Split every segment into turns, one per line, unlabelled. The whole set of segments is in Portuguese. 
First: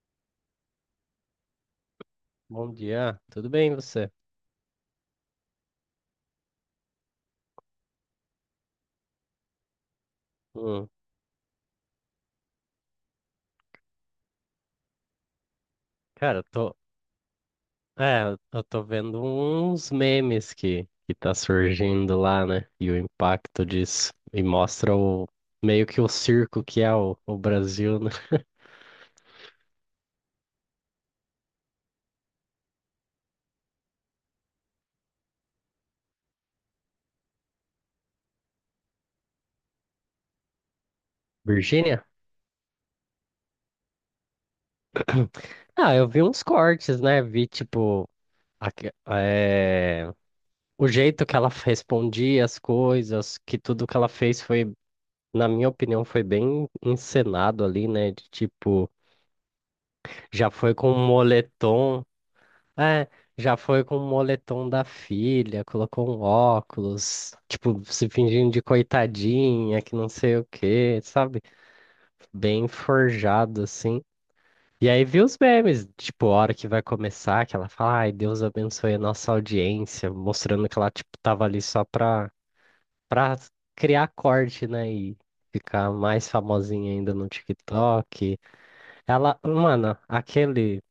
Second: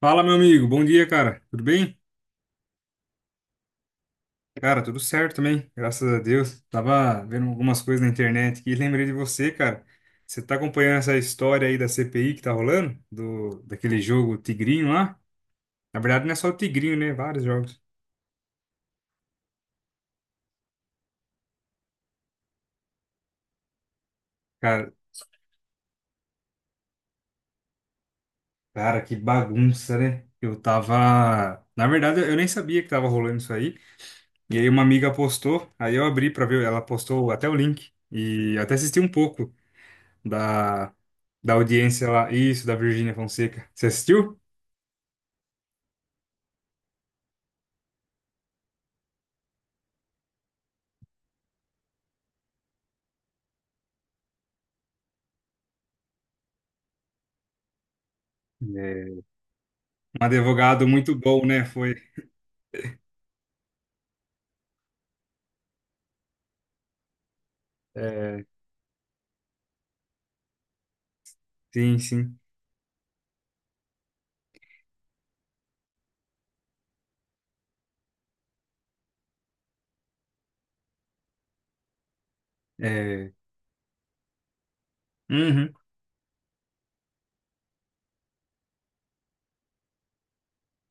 Fala, meu amigo. Bom dia, cara. Tudo bem?
Bom dia, tudo bem você?
Cara, tudo certo também, graças a Deus. Tava vendo algumas coisas na internet aqui e lembrei de você, cara. Você tá
Hum,
acompanhando essa história aí da CPI que tá rolando? Daquele jogo Tigrinho lá? Na verdade, não é
cara,
só o Tigrinho, né? Vários jogos.
é, eu tô vendo uns memes que tá surgindo lá, né? E o impacto disso. E
Cara,
mostra meio que o circo que é o Brasil, né?
cara, que bagunça, né? Eu tava. Na verdade, eu nem sabia que tava rolando isso aí. E aí, uma amiga postou, aí eu abri pra ver, ela postou até o link. E até assisti um pouco da, da
Virgínia?
audiência lá. Isso, da Virgínia Fonseca. Você assistiu?
Ah, eu vi uns cortes, né? Vi, tipo, aque- é, o jeito que ela respondia as coisas, que tudo que ela fez foi, na minha opinião, foi bem encenado ali, né? De tipo,
É, um
já foi
advogado
com um
muito bom, né? Foi.
moletom É, já foi com o moletom da filha, colocou um óculos, tipo, se
É,
fingindo de coitadinha, que não sei o quê, sabe?
sim, sim.
Bem forjado, assim. E aí vi os memes, tipo, a hora que vai começar, que ela fala, ai, Deus abençoe a nossa audiência, mostrando que ela, tipo, tava ali só pra,
É,
pra criar corte, né? E
uhum,
ficar mais famosinha ainda no TikTok. Ela, mano, aquele.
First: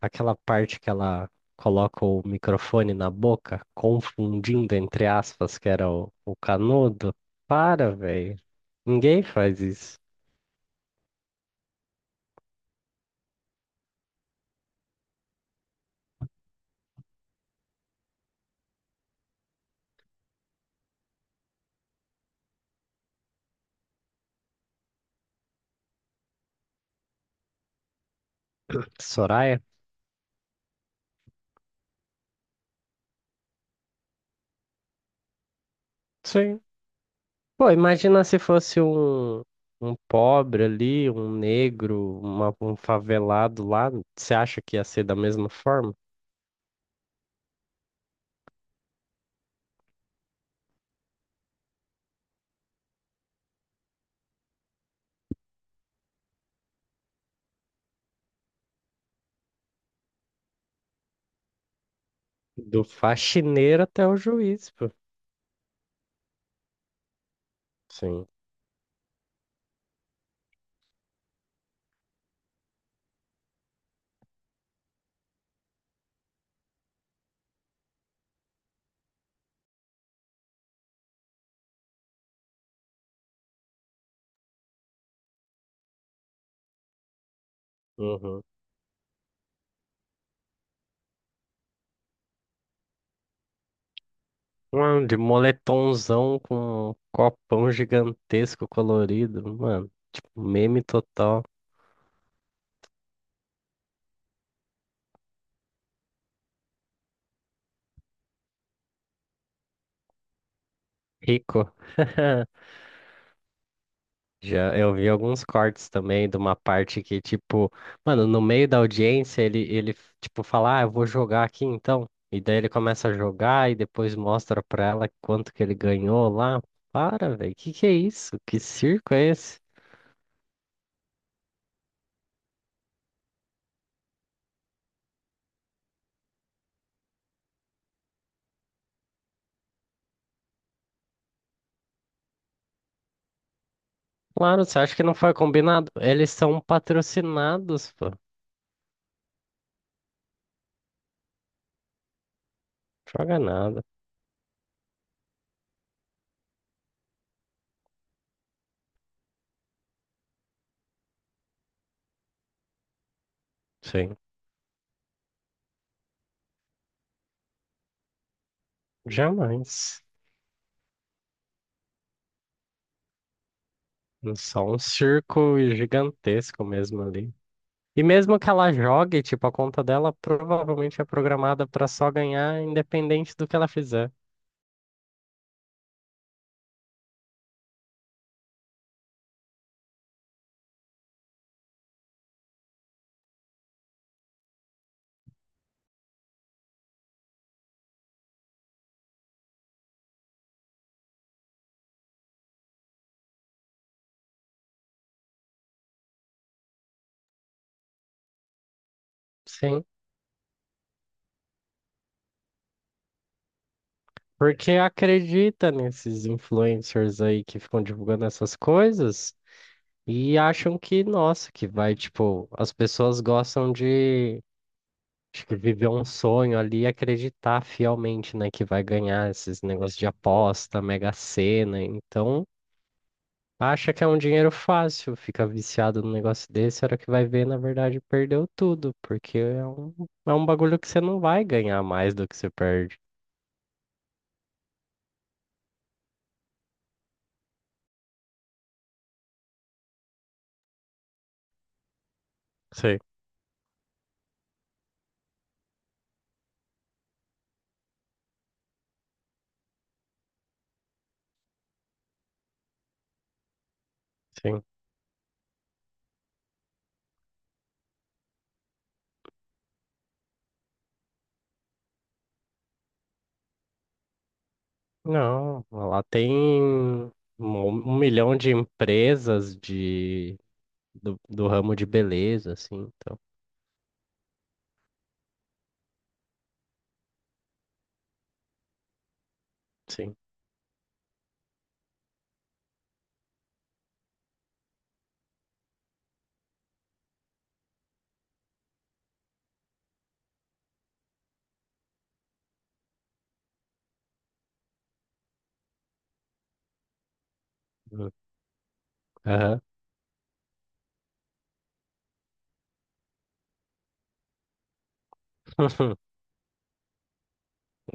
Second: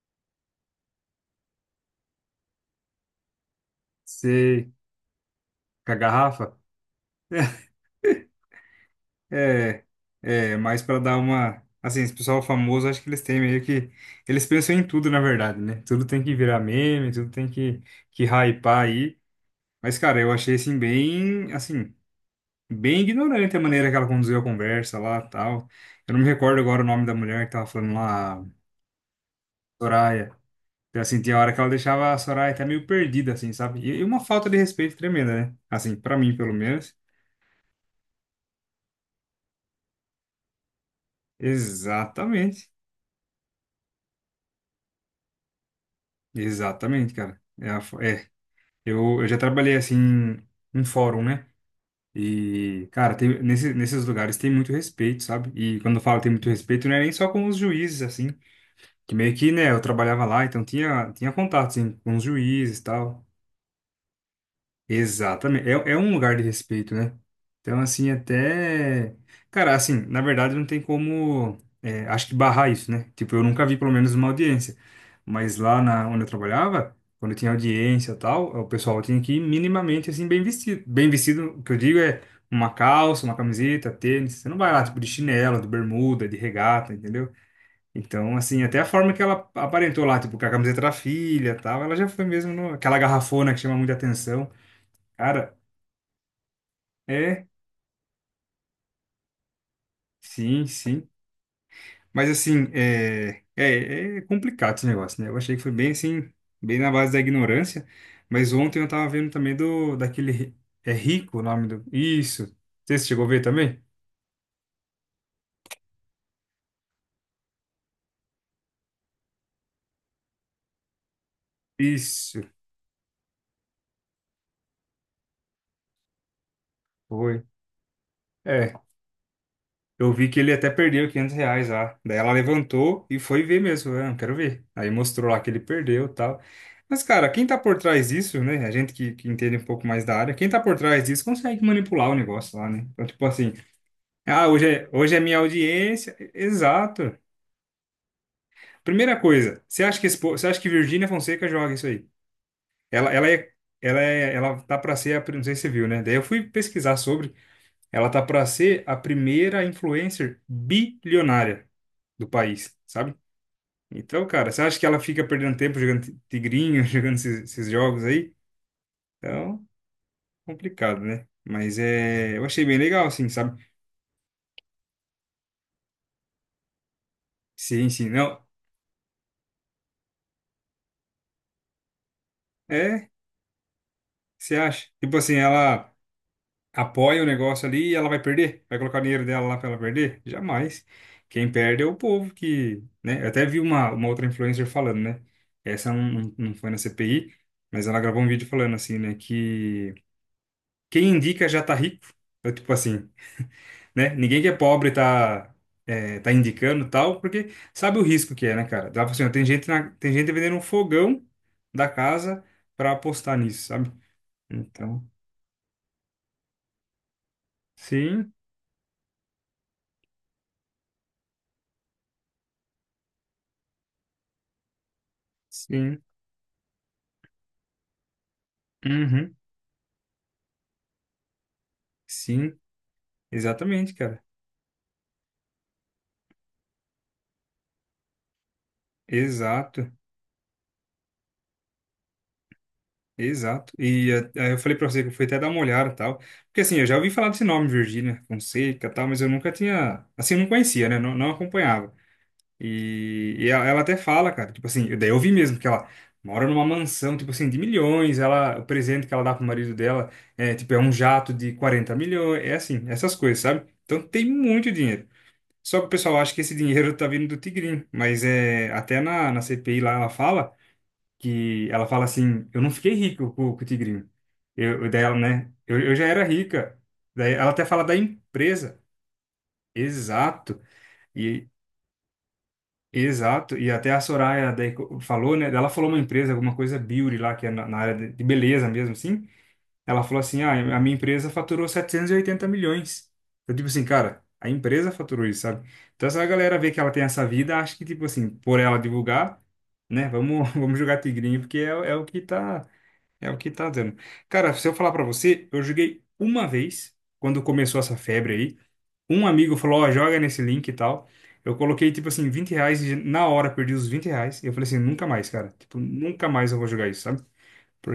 Aquela parte que ela coloca o microfone na boca,
sei.
confundindo entre aspas que era
Com a
o
garrafa?
canudo. Para, velho. Ninguém faz
É,
isso.
é, mas para dar uma. Assim, esse pessoal famoso, acho que eles têm meio que. Eles pensam em tudo, na verdade, né? Tudo tem que virar meme, tudo tem que hypar aí. Mas, cara, eu achei assim, bem, assim, bem ignorante a maneira que ela conduziu a conversa lá, tal. Eu não me recordo agora o nome da mulher que tava falando lá,
Soraya?
Soraya. Eu senti a hora que ela deixava a Soraya até meio perdida, assim, sabe? E uma falta de respeito tremenda, né? Assim, pra mim, pelo
Sim.
menos.
Pô, imagina se fosse um pobre ali, um negro, uma-
Exatamente.
um favelado lá. Você acha que ia ser da mesma forma?
Exatamente, cara. É, é. Eu já trabalhei, assim, em fórum, né? E, cara, nesses lugares tem muito respeito, sabe? E quando eu falo tem muito respeito, não é nem só com os juízes, assim. Que meio que, né, eu trabalhava lá, então tinha contato, assim, com os juízes e
Do
tal.
faxineiro até o juiz, pô.
Exatamente. É, é um lugar de respeito, né? Então, assim,
Sim.
até. Cara, assim, na verdade não tem como. É, acho que barrar isso, né? Tipo, eu nunca vi, pelo menos, uma audiência. Mas lá na, onde eu trabalhava, quando tinha audiência e tal, o pessoal tinha que ir minimamente, assim, bem vestido. Bem vestido, o que eu digo é uma calça, uma camiseta, tênis. Você não vai lá, tipo, de chinelo, de bermuda, de regata, entendeu? Então,
Uhum.
assim, até a forma que ela aparentou lá, tipo, com a camiseta da filha e tal, ela já foi mesmo no, aquela garrafona que chama muita atenção.
Mano, de
Cara,
moletomzão com um
é,
copão gigantesco colorido, mano. Tipo,
sim,
meme
sim.
total.
Mas, assim, é. É, é complicado esse negócio, né? Eu achei que foi bem, assim, bem na base da ignorância. Mas ontem eu tava vendo também do, daquele, é Rico o nome
Rico.
do. Isso. Você chegou a ver também?
Já eu vi alguns cortes também de uma parte que, tipo, mano, no meio da audiência ele tipo, fala, ah, eu vou jogar aqui então. E
Isso,
daí ele começa a jogar e depois mostra pra ela quanto que ele ganhou lá. Para,
foi.
velho, que é isso? Que
É.
circo é esse?
Eu vi que ele até perdeu R$ 500 lá. Daí ela levantou e foi ver mesmo. Eu não quero ver. Aí mostrou lá que ele perdeu e tal. Mas, cara, quem tá por trás disso, né? A gente que entende um pouco mais da área, quem tá por trás disso consegue manipular o negócio lá, né? Então, tipo assim, ah,
Claro,
hoje
você
é,
acha que não
hoje é
foi
minha
combinado?
audiência.
Eles são
Exato.
patrocinados, pô.
Primeira coisa, você acha que, esse você acha que Virgínia Fonseca joga isso aí? Ela
Joga
é.
nada.
Ela tá pra ser. Não sei se você viu, né? Daí eu fui pesquisar sobre. Ela tá para ser a primeira influencer bilionária do país, sabe?
Sim.
Então, cara, você acha que ela fica perdendo tempo jogando tigrinho, jogando esses, esses jogos aí? Então,
Jamais.
complicado, né? Mas é, eu achei bem legal, assim, sabe?
É só um circo gigantesco mesmo ali.
Sim,
E
sim,
mesmo
não.
que ela jogue, tipo, a conta dela provavelmente é programada para só ganhar,
É,
independente do que ela fizer.
você acha? Tipo assim, ela apoia o negócio ali e ela vai perder? Vai colocar o dinheiro dela lá para ela perder? Jamais. Quem perde é o povo que, né? Eu até vi uma outra influencer falando, né? Essa não, não foi na CPI, mas ela gravou um vídeo falando assim, né? Que quem indica já tá rico. É tipo assim, né? Ninguém que é pobre tá, é, tá indicando tal, porque sabe o risco que é, né, cara? Ela falou assim, ó, tem gente,
Sim.
na, tem gente vendendo um fogão da casa para apostar nisso, sabe?
Porque
Então,
acredita nesses influencers aí que ficam divulgando
sim,
essas coisas e acham que, nossa, que vai, tipo, as pessoas gostam de, acho que viver
sim.
um sonho ali e acreditar fielmente, né, que vai ganhar
Uhum.
esses negócios de aposta, Mega Sena. Então.
Sim,
Acha
exatamente,
que é um
cara.
dinheiro fácil, fica viciado num negócio desse, a hora que vai ver, na verdade, perdeu tudo, porque é
Exato,
um, é um bagulho que você não vai ganhar mais do que você perde.
exato. E eh, aí eu falei pra você que eu fui até dar uma olhada e tal. Porque assim, eu já ouvi falar desse nome, Virgínia Fonseca e tal, mas eu nunca tinha. Assim, não conhecia, né? Não, não acompanhava.
Sim,
E ela, ela até fala, cara, tipo assim, daí eu vi mesmo que ela mora numa mansão, tipo assim, de milhões. Ela, o presente que ela dá pro marido dela é, tipo, é um jato de 40 milhões. É assim, essas coisas, sabe? Então tem
sim.
muito dinheiro. Só que o pessoal acha que esse dinheiro tá vindo do Tigrinho, mas é, até na, na CPI lá ela fala. Que ela fala assim, eu não fiquei rico com o tigrinho. Daí ela, né?
Não,
Eu
lá
já era
tem
rica.
um,
Daí ela até fala da
um milhão de
empresa.
empresas de,
Exato.
do,
E
do ramo de beleza, assim, então,
exato. E até a Soraya daí falou, né? Ela falou uma empresa, alguma coisa beauty lá, que é na área de beleza mesmo, assim. Ela
sim.
falou assim, ah, a minha empresa faturou 780 milhões. Eu tipo assim, cara, a empresa faturou isso, sabe? Então, essa galera vê que ela tem essa vida, acha que, tipo assim, por ela divulgar, né? Vamos, vamos jogar tigrinho, porque é, é o que tá. É o que tá dando. Cara, se eu falar pra você, eu joguei uma vez, quando começou essa
Hum.
febre aí. Um amigo
Aham.
falou, ó, joga nesse link e tal. Eu coloquei, tipo assim, R$ 20 e na hora perdi os R$ 20. E eu falei assim, nunca mais, cara. Tipo, nunca mais eu vou jogar isso, sabe?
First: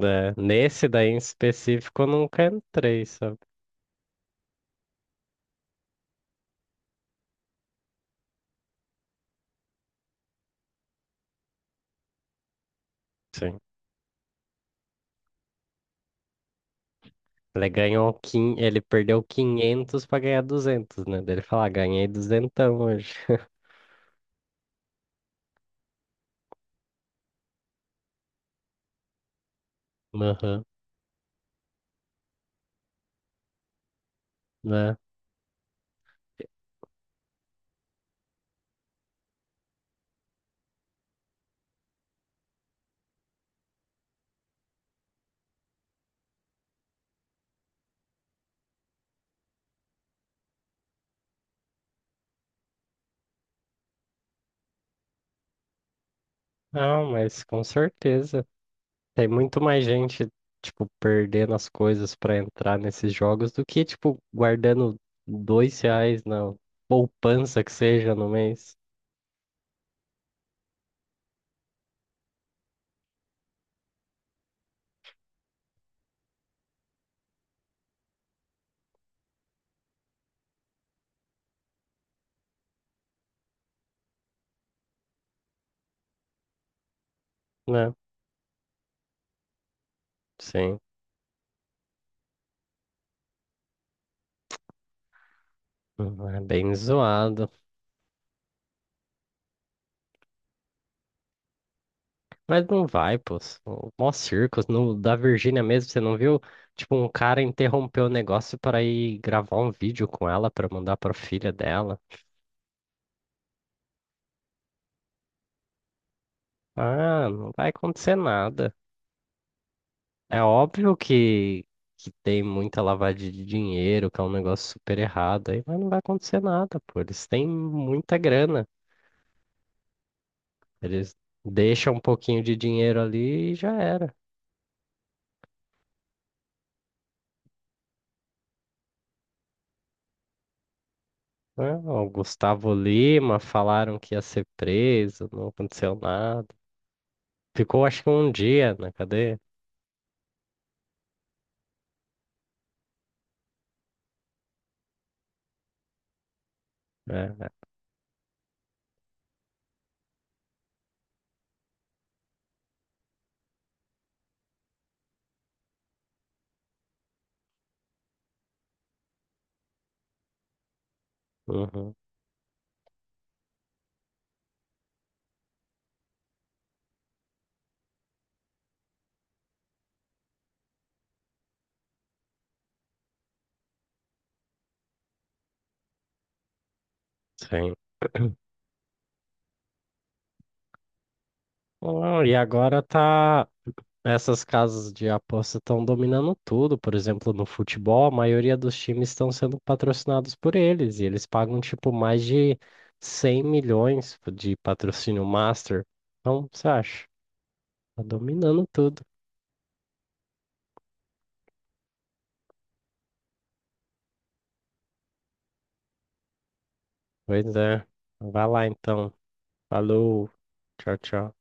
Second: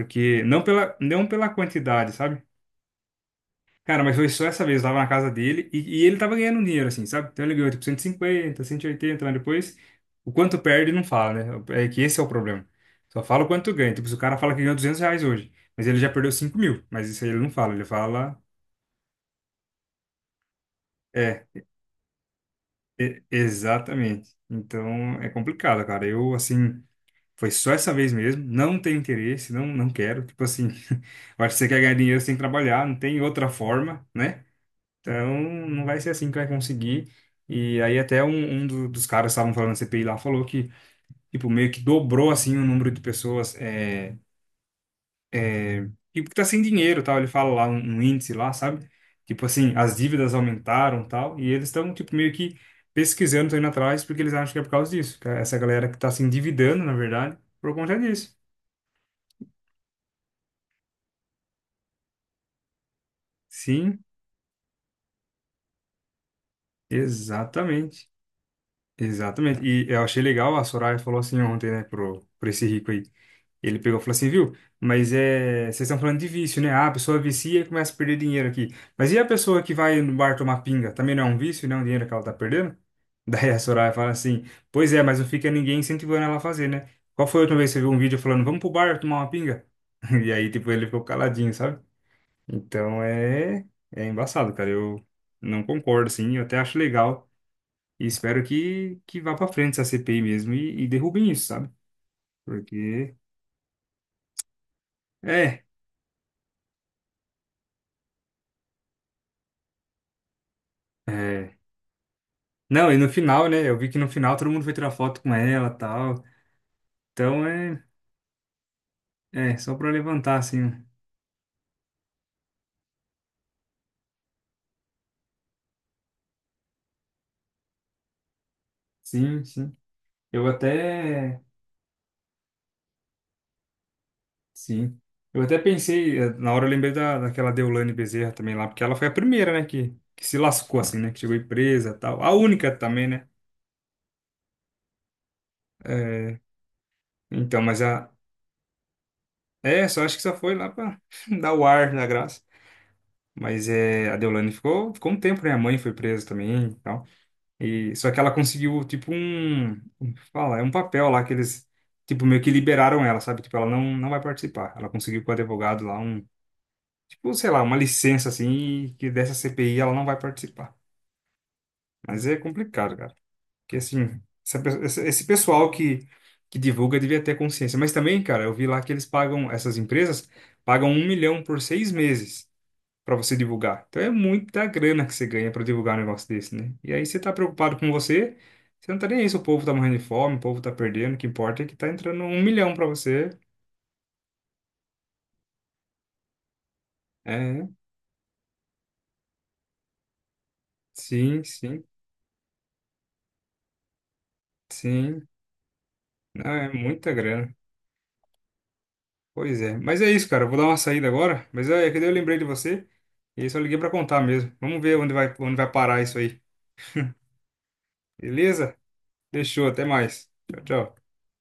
É,
não
nesse
pela,
daí em
não pela
específico eu
quantidade, sabe?
nunca entrei, sabe?
Cara, mas foi só essa vez, eu tava na casa dele e ele tava ganhando dinheiro, assim, sabe? Então ele ganhou tipo 150, 180, mas depois o quanto perde não fala, né? É que esse é o problema. Só fala o
Sim.
quanto ganha. Tipo, se o cara fala que ganhou R$ 200 hoje, mas ele já perdeu 5 mil, mas isso aí ele não fala, ele fala.
Ele perdeu 500 pra ganhar 200, né?
É,
Dele falar, ganhei duzentão hoje.
exatamente. Então é complicado, cara. Eu, assim, foi só essa vez mesmo, não tenho interesse, não, não quero. Tipo
Aham,
assim, eu acho que você quer ganhar dinheiro, você tem que trabalhar, não tem outra forma, né?
né?
Então, não vai ser assim que vai conseguir. E aí até dos caras que estavam falando na CPI lá falou que, tipo, meio que dobrou, assim, o número de pessoas, é, tipo, que tá sem dinheiro, tal. Ele fala lá um índice lá, sabe? Tipo assim, as dívidas aumentaram, tal. E eles estão, tipo, meio que pesquisando, estão indo atrás, porque eles acham que é por causa disso. Que é essa galera que tá se endividando, na
Não,
verdade,
mas com
por conta disso.
certeza. Tem muito mais gente, tipo, perdendo as coisas pra entrar nesses jogos do que,
Sim,
tipo, guardando R$ 2 na poupança que
exatamente.
seja no mês,
Exatamente. E eu achei legal, a Soraya falou assim ontem, né, pro esse rico aí. Ele pegou e falou assim, viu? Mas é, vocês estão falando de vício, né? Ah, a pessoa vicia e começa a perder dinheiro aqui. Mas e a pessoa que vai no bar tomar pinga? Também não é um vício, não é um dinheiro que ela tá perdendo? Daí a Soraya fala assim, pois é, mas não fica ninguém incentivando ela a fazer, né? Qual foi a última vez que você viu
né?
um vídeo falando, vamos pro bar tomar uma pinga? E aí, tipo,
Sim.
ele ficou caladinho, sabe? Então é embaçado, cara. Eu não concordo, assim.
É
Eu até
bem
acho legal
zoado.
e espero que vá pra frente essa CPI mesmo e derrubem isso, sabe?
Mas não
Porque,
vai, pô. Mó circos. No, da Virgínia
é.
mesmo, você não viu? Tipo, um cara interrompeu o negócio para ir gravar um vídeo com ela para mandar para filha
É.
dela.
Não, e no final, né? Eu vi que no final todo mundo foi tirar foto com ela e tal.
Ah,
Então
não vai
é,
acontecer nada.
é só pra levantar,
É
assim.
óbvio que tem muita lavagem de dinheiro, que é um negócio super errado aí, mas não vai acontecer nada, pô. Eles têm muita grana.
Sim, sim. Eu
Eles
até.
deixam um pouquinho de dinheiro ali e já era.
Sim. Eu até pensei, eh, na hora eu lembrei da, daquela Deolane Bezerra também lá, porque ela foi a primeira, né, que, se lascou, assim, né? Que chegou em
Né?
presa e
O
tal. A
Gustavo
única também, né?
Lima falaram que ia ser preso, não aconteceu
É,
nada.
então, mas
Ficou acho que
a.
um dia na cadeia.
É, só acho que só foi lá pra dar o ar da graça. Mas é, a Deolane ficou um tempo, né? A mãe foi presa também e tal.
É.
E, só que ela conseguiu, tipo, um. Como que fala? É um papel lá que eles, tipo, meio que liberaram ela, sabe? Tipo, ela não, não vai participar. Ela conseguiu com o advogado lá um, tipo, sei lá, uma licença, assim, que dessa CPI ela não vai participar.
Uhum.
Mas é complicado, cara. Porque, assim, esse pessoal que divulga devia ter consciência. Mas também, cara, eu vi lá que eles pagam, essas empresas pagam um milhão por 6 meses para você divulgar. Então é muita grana que você ganha para divulgar um negócio desse, né? E aí você tá
Sim.
preocupado com você, você não tá nem aí se o povo tá morrendo de fome, o povo tá perdendo, o que importa é que tá entrando
Não, e
um milhão
agora
para você.
tá. Essas casas de aposta estão dominando tudo. Por exemplo, no
É,
futebol, a maioria dos times estão sendo patrocinados por eles. E eles
sim,
pagam,
sim,
tipo, mais de 100 milhões de patrocínio
sim.
master. Então,
Não,
você
é
acha?
muita grana.
Tá dominando tudo.
Pois é. Mas é isso, cara. Eu vou dar uma saída agora, mas é que daí eu lembrei de você e aí só liguei para contar mesmo. Vamos ver onde vai parar isso aí.
Pois é. Vai lá
Beleza?
então.
Deixou, até
Falou.
mais. Tchau, tchau.
Tchau, tchau.